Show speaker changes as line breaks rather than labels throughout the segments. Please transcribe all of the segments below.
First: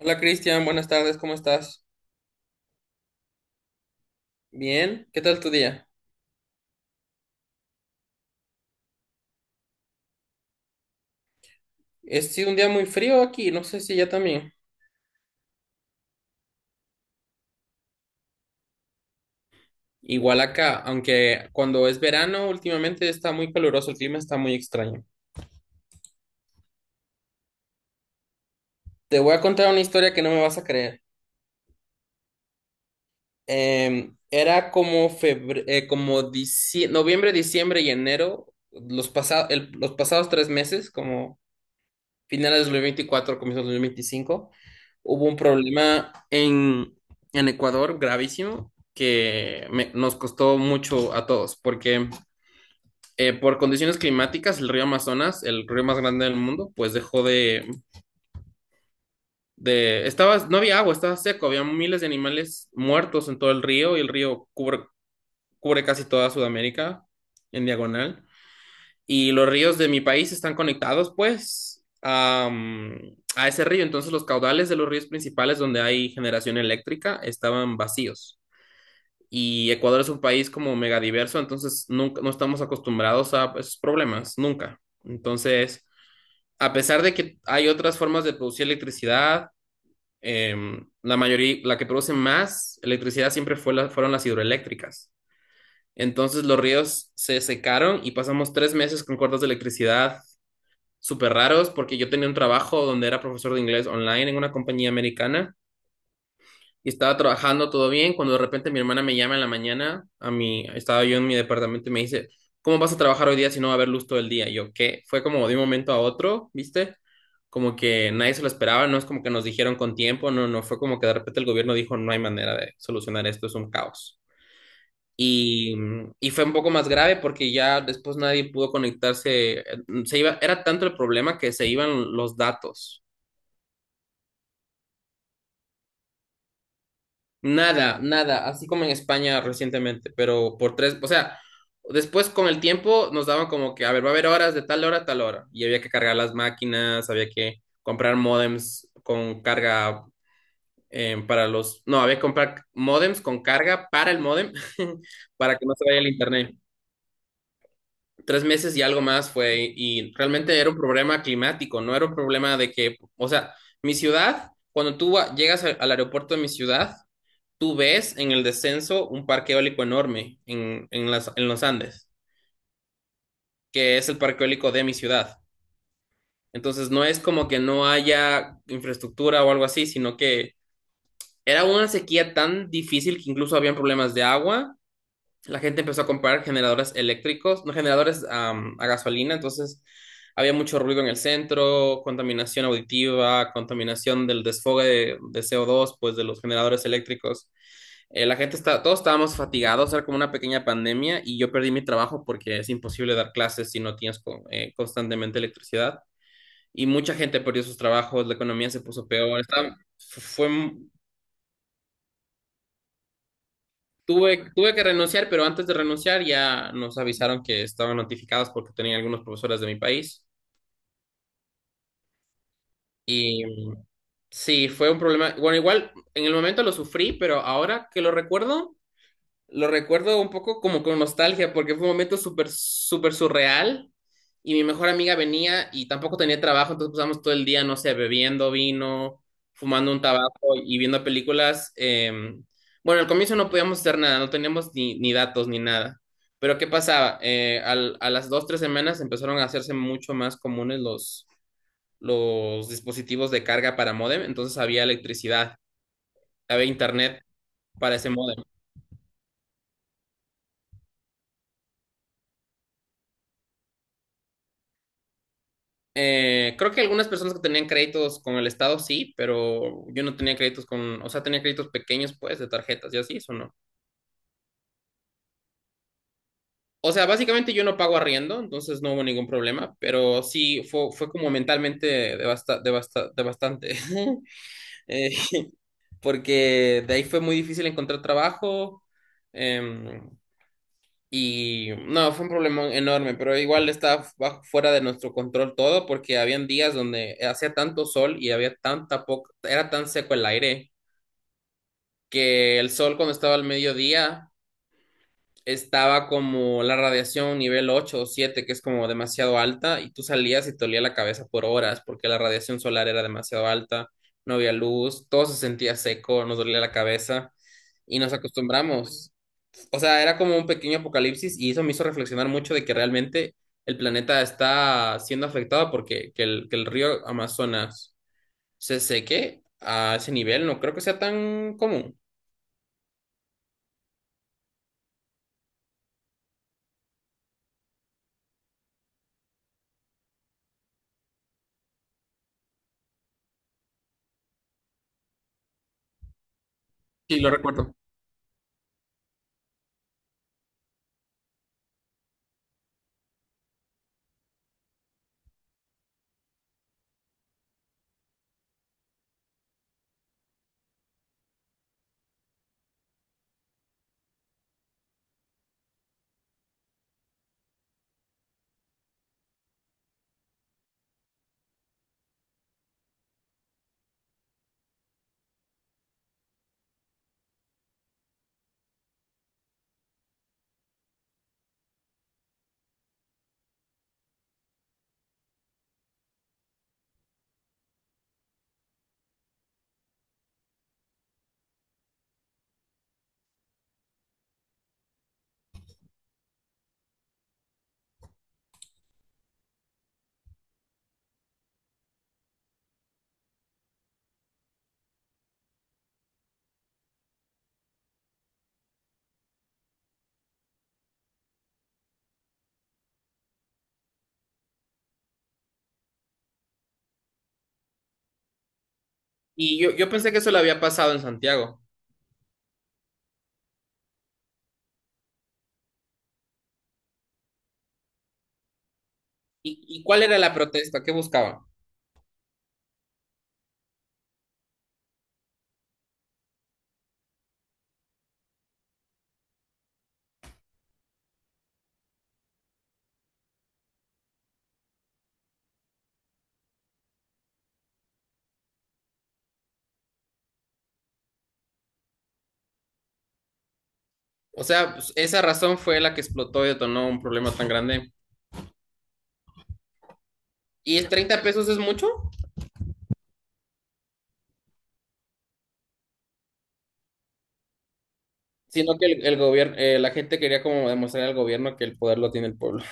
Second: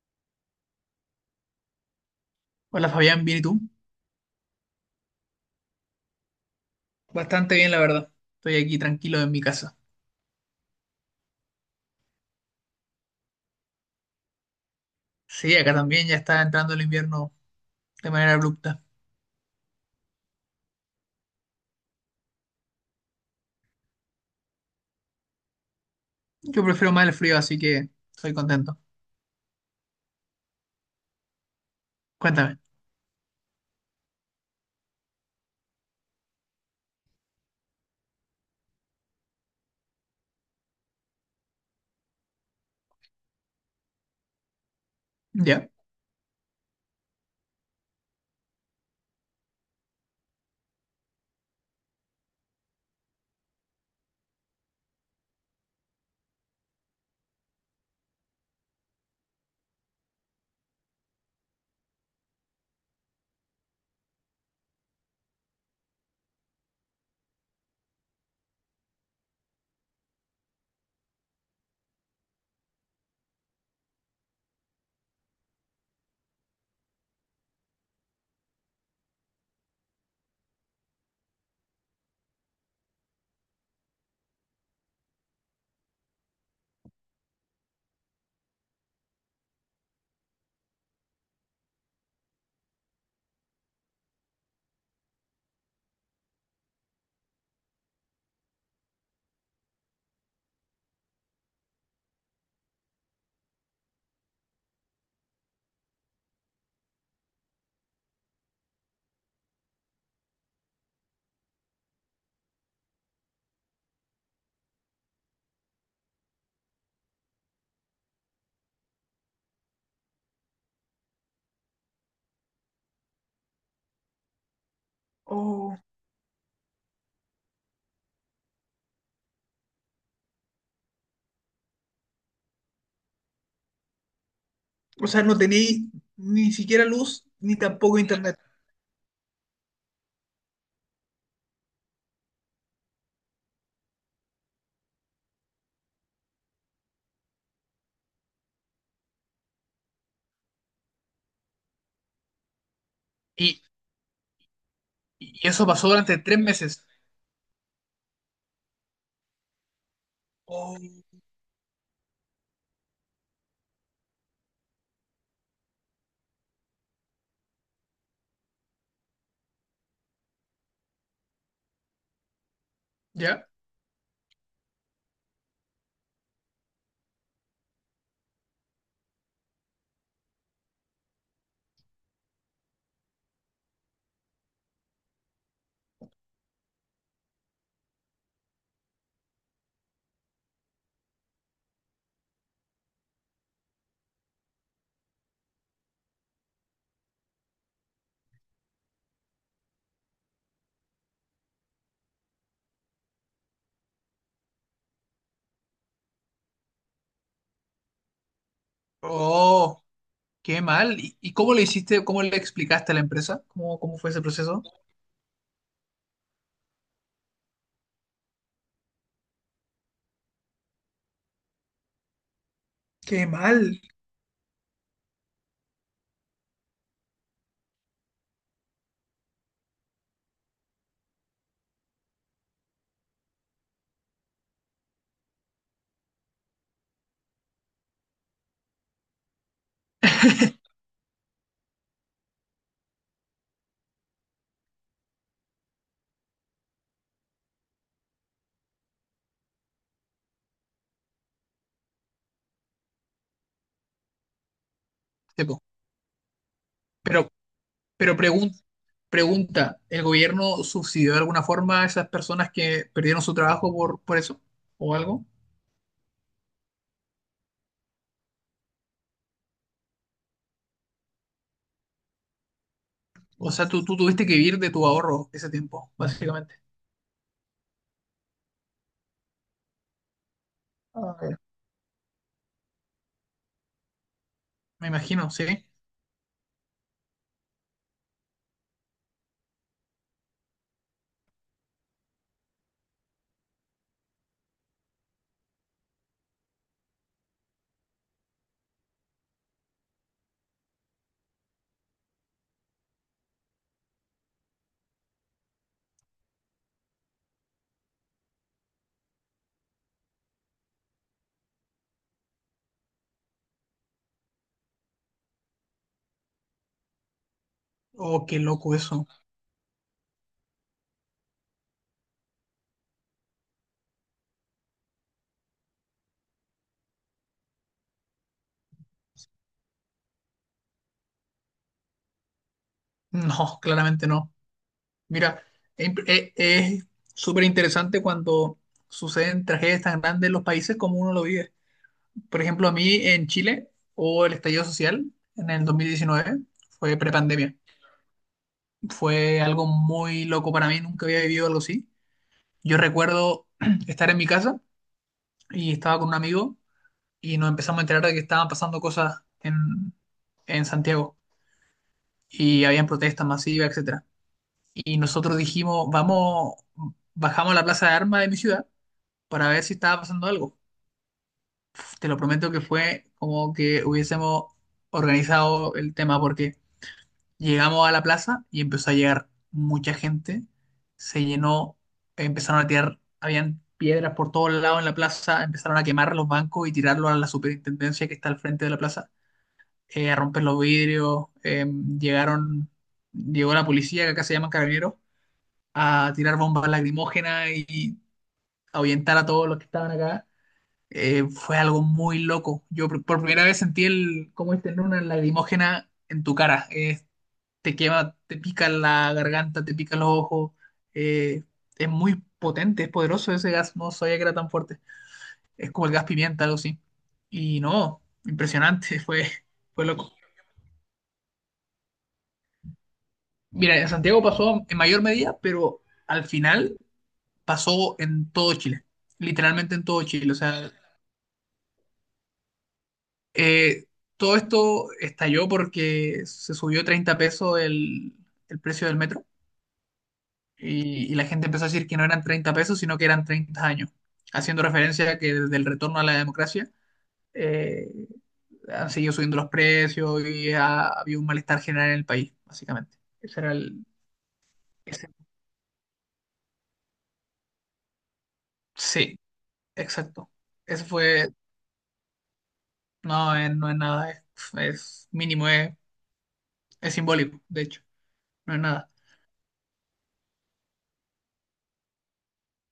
Hola Cristian, buenas tardes, ¿cómo estás?
Hola Fabián, ¿bien y tú?
Bien, ¿qué tal tu día?
Bastante bien, la verdad. Estoy aquí tranquilo en mi casa.
Ha sido un día muy frío aquí, no sé si ya también.
Sí, acá también ya está entrando el invierno de manera abrupta.
Igual acá, aunque cuando es verano últimamente está muy caluroso, el clima está muy extraño.
Yo prefiero más el frío, así que estoy contento.
Te voy a contar una historia que no me vas a creer.
Cuéntame.
Era como noviembre, diciembre y enero, los pasados 3 meses, como finales de 2024, comienzos de 2025, hubo un
¿Ya?
problema en Ecuador gravísimo que nos costó mucho a todos, porque por condiciones climáticas el río Amazonas, el río más grande del mundo, pues dejó de, estaba, no había agua, estaba seco, había miles de animales muertos en todo el río y el río cubre casi toda Sudamérica en diagonal. Y los ríos de mi país están conectados, pues, a ese río. Entonces, los caudales de los ríos principales donde hay generación eléctrica estaban vacíos. Y Ecuador es un país como megadiverso, entonces nunca, no estamos acostumbrados a esos problemas, nunca. Entonces, a pesar de que hay otras formas de producir electricidad, la mayoría, la que produce más electricidad siempre fueron las hidroeléctricas. Entonces los ríos se secaron y pasamos 3 meses con cortes de electricidad súper raros porque yo tenía un trabajo donde era profesor de inglés online en una compañía americana y estaba trabajando todo bien cuando de repente mi hermana me llama en la mañana, a mí, estaba yo en mi departamento y me dice, ¿cómo vas a trabajar hoy día si no va a haber luz todo el día? Y yo, ¿qué? Fue como de un momento a otro, ¿viste? Como que nadie se lo esperaba, no es como que nos dijeron con tiempo, no, no, fue como que de repente el gobierno dijo, no hay manera de solucionar esto, es un caos. Y,
Oh,
y fue un poco más grave porque ya después nadie pudo conectarse. Se iba, era tanto el problema que se iban los datos.
o sea, no tenéis ni siquiera luz ni
Nada,
tampoco internet.
nada, así como en España recientemente, pero por tres, o sea, después con el tiempo nos daban como que, a ver, va a haber horas de tal hora a tal hora, y había que cargar las máquinas, había que comprar módems con carga para los, no, había que comprar módems con
Y,
carga para el módem,
y
para que
eso
no se
pasó
vaya el
durante tres
internet.
meses.
Tres meses y algo más fue, y realmente era un
Oh,
problema climático, no era un problema de que, o sea, mi ciudad, cuando tú llegas al aeropuerto de mi ciudad, tú ves en el descenso un parque eólico enorme en los Andes,
¿ya?
que es el parque eólico de mi ciudad. Entonces, no es como que no haya infraestructura o algo así, sino que era una sequía tan difícil que incluso habían problemas de agua. La gente empezó a comprar generadores eléctricos, no generadores a gasolina, entonces había mucho ruido en el centro, contaminación auditiva, contaminación del desfogue de CO2, pues de los generadores eléctricos. La gente está, todos estábamos fatigados, era como una pequeña pandemia y yo perdí mi trabajo porque es imposible dar clases si no tienes constantemente electricidad. Y mucha gente perdió sus trabajos, la economía se puso peor,
Oh,
fue.
qué mal. ¿Y cómo le hiciste, cómo le explicaste a la empresa? ¿Cómo fue ese proceso?
Tuve que renunciar, pero antes de renunciar ya nos avisaron que estaban notificados porque tenían algunos profesores de mi país.
Qué
Y
mal.
sí, fue un problema. Bueno, igual en el momento lo sufrí, pero ahora que lo recuerdo, lo recuerdo un poco como con nostalgia, porque fue un momento súper, súper surreal. Y mi mejor amiga venía y tampoco tenía trabajo, entonces pasamos todo el día, no sé, bebiendo vino, fumando un tabaco y viendo películas. Bueno, al comienzo no podíamos hacer nada, no teníamos ni datos ni nada. Pero ¿qué pasaba? A las 2, 3 semanas empezaron a hacerse mucho más comunes los dispositivos de carga para módem, entonces había
Sí,
electricidad,
po.
había internet
Pero,
para ese
Pero
módem.
pregun- pregunta, ¿el gobierno subsidió de alguna forma a esas personas que perdieron su trabajo por eso? ¿O algo?
Creo que algunas personas que tenían créditos con el Estado sí, pero yo no tenía créditos con, o sea, tenía créditos pequeños, pues, de tarjetas y así, eso
O
no.
sea, tú tuviste que vivir de tu ahorro ese tiempo, básicamente.
O sea, básicamente yo no pago arriendo, entonces no hubo ningún problema, pero sí fue, fue
Ah,
como
ya.
mentalmente devastante,
Me
Eh,
imagino, ¿sí?
porque de ahí fue muy difícil encontrar trabajo. em, Y no, fue un problema enorme, pero igual estaba fuera de nuestro control todo porque habían días donde hacía tanto sol y había tanta poca, era tan seco el aire que el sol cuando estaba al mediodía estaba como la radiación nivel 8 o 7, que es como demasiado alta, y tú salías y te olía la cabeza por horas porque la radiación solar era demasiado alta, no había luz, todo se sentía seco, nos dolía la cabeza y nos
Oh, qué loco eso.
acostumbramos. O sea, era como un pequeño apocalipsis y eso me hizo reflexionar mucho de que realmente el planeta está siendo afectado porque que que el río Amazonas se seque a ese nivel, no creo que sea tan común.
No, claramente no. Mira, es súper interesante cuando suceden tragedias tan grandes en los países como uno lo vive. Por ejemplo, a mí en Chile, o el estallido social en el 2019, fue
Sí, lo
prepandemia.
recuerdo.
Fue algo muy loco para mí, nunca había vivido algo así. Yo recuerdo estar en mi casa y estaba con un amigo y nos empezamos a enterar de que estaban pasando cosas en Santiago y habían protestas masivas, etcétera. Y nosotros dijimos, vamos, bajamos a la plaza de armas de mi ciudad para ver si estaba pasando algo. Te lo prometo que fue como que hubiésemos organizado el tema porque llegamos a la plaza y empezó a llegar mucha gente. Se llenó, empezaron a tirar, habían piedras por todos lados en la plaza, empezaron a quemar los bancos y tirarlos a la superintendencia que está al frente de la plaza, a romper los vidrios. Llegaron, llegó la policía, que acá se llaman carabineros, a tirar bombas lacrimógenas y ahuyentar a todos los que estaban acá. Fue algo muy loco. Yo por primera vez sentí el cómo es tener una lacrimógena en tu cara. Es, te quema, te pica la garganta, te pica los ojos. eh, es muy potente, es poderoso ese gas, no sabía que era tan fuerte. Es como el gas pimienta, algo así. Y no, impresionante,
Y
fue
yo pensé
loco.
que eso le había pasado en Santiago.
Mira, en Santiago pasó en mayor medida, pero al final pasó en todo Chile, literalmente en
Y cuál
todo
era
Chile.
la
O sea,
protesta? ¿Qué buscaban?
eh, todo esto estalló porque se subió 30 pesos el precio del metro y la gente empezó a decir que no eran 30 pesos, sino que eran 30 años, haciendo referencia a que desde el retorno a la democracia eh, han seguido subiendo los precios y habido un malestar general en el país, básicamente. Ese era el...
O sea, pues,
ese-
esa razón fue la que explotó y detonó un problema tan grande.
sí, exacto.
¿Y
Ese
es 30
fue...
pesos es mucho?
No, no es nada, es mínimo, es simbólico, de hecho, no es
Sino que
nada.
el gobierno, la gente quería como demostrar al gobierno que el poder lo tiene el pueblo.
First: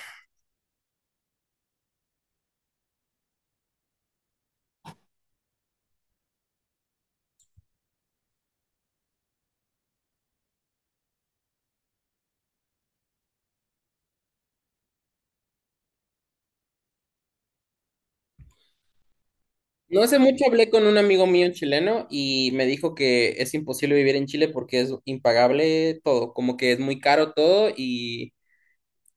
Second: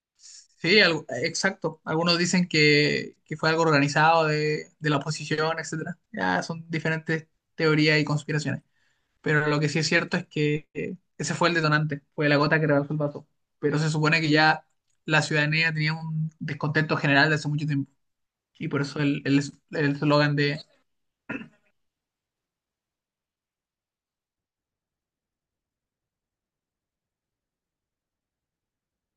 Sí, exacto. Algunos dicen que fue algo organizado de la oposición, etcétera. Ya son diferentes teorías y conspiraciones. Pero lo que sí es cierto es que ese fue el detonante, fue la gota que rebasó el vaso. Pero se supone que ya la ciudadanía tenía un descontento general de hace mucho tiempo. Y por eso el
No hace
eslogan
mucho
de...
hablé con un amigo mío chileno y me dijo que es imposible vivir en Chile porque es impagable todo, como que es muy caro todo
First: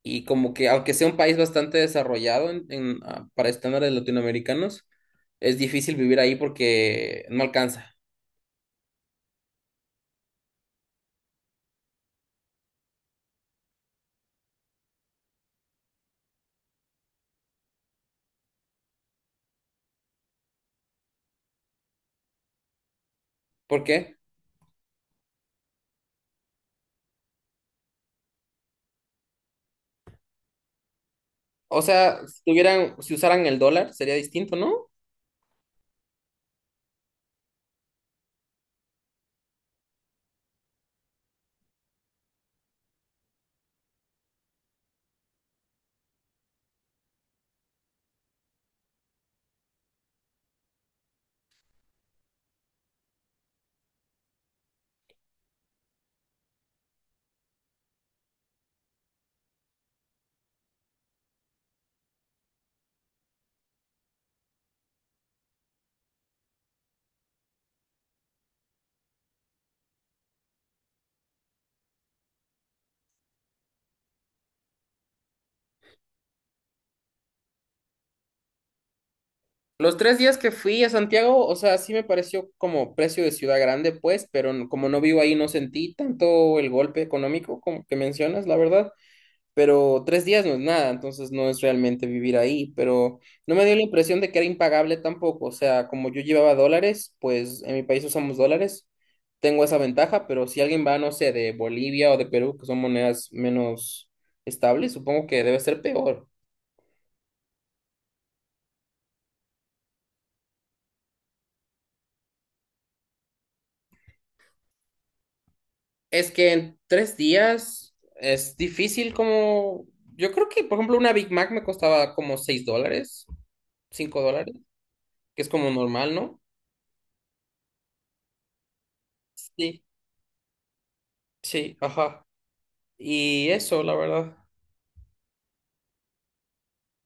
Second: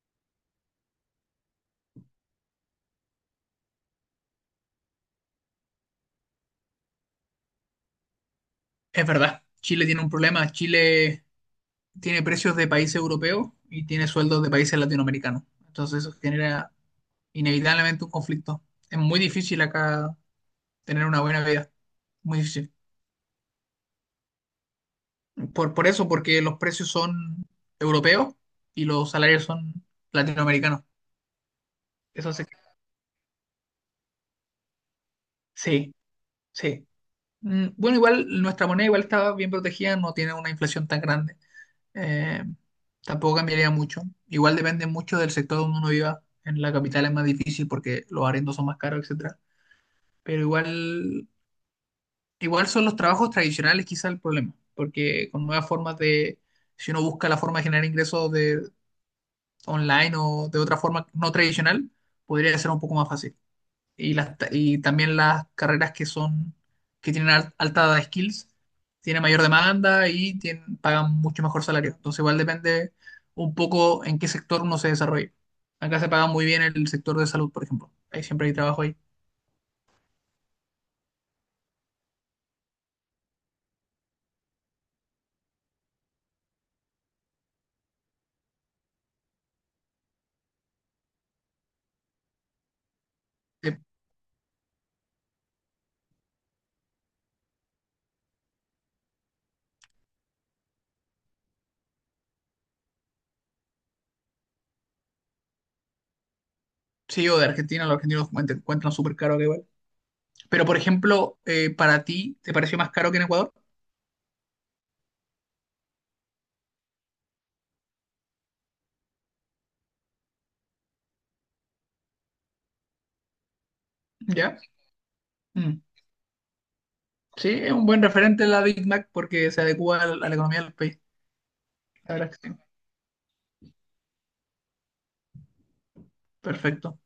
y como que aunque sea un país bastante desarrollado para estándares latinoamericanos, es difícil vivir ahí porque no alcanza.
Es verdad, Chile tiene un problema, Chile tiene precios de países europeos y tiene sueldos de países latinoamericanos. Entonces eso genera inevitablemente un conflicto. Es muy difícil acá tener una buena vida. Muy difícil.
¿Por qué?
Por eso, porque los precios son europeos y los salarios son latinoamericanos.
O sea,
Eso
si
se-
tuvieran, si usaran el dólar sería distinto, ¿no?
sí, sí. Mm, bueno, igual nuestra moneda igual está bien protegida, no tiene una inflación tan grande. Eh, Tampoco cambiaría mucho. Igual depende mucho del sector donde uno viva. En la capital es más difícil porque los arriendos son más caros, etcétera. Pero igual, igual son los trabajos tradicionales quizá el problema, porque con nuevas formas si uno busca la forma de generar ingresos de online o de otra forma no tradicional, podría ser un poco más fácil. Y también las carreras que son, alta skills, tienen mayor demanda y pagan mucho mejor salario. Entonces igual depende un poco en qué sector uno se desarrolle. Acá se paga muy bien el sector de salud, por ejemplo. Ahí siempre hay trabajo ahí.
Los 3 días que fui a Santiago, o sea, sí me pareció como precio de ciudad grande, pues, pero como no vivo ahí, no sentí tanto el golpe económico como que mencionas, la verdad. Pero 3 días no es nada, entonces no es realmente vivir ahí. Pero no me
Eh,
dio la impresión de que era impagable tampoco. O sea, como yo llevaba dólares, pues en mi país usamos dólares, tengo esa ventaja, pero si alguien va, no sé, de Bolivia o de Perú, que son monedas menos estables, supongo que debe ser peor.
Sí, o de Argentina, los argentinos encuentran súper caro acá igual. Pero, por ejemplo, para ti, ¿te pareció más caro que en Ecuador?
Es que en 3 días es difícil como... Yo creo que, por ejemplo, una Big Mac me costaba como $6, $5,
¿Ya?
que es como
Mm.
normal, ¿no?
Sí, es un buen referente la Big Mac porque se
Sí.
adecua a la economía del país.
Sí,
La
ajá.
verdad es que sí.
Y eso, la verdad.
Perfecto.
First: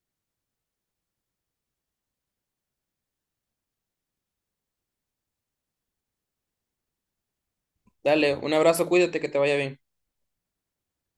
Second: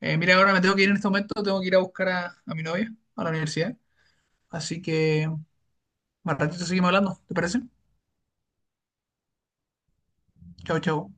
Mira, ahora me tengo que ir en este momento, tengo que ir a buscar a mi novia a la universidad. Así que, más ratito seguimos hablando, ¿te parece?
Dale, un abrazo, cuídate, que te vaya bien.
Chau, chau.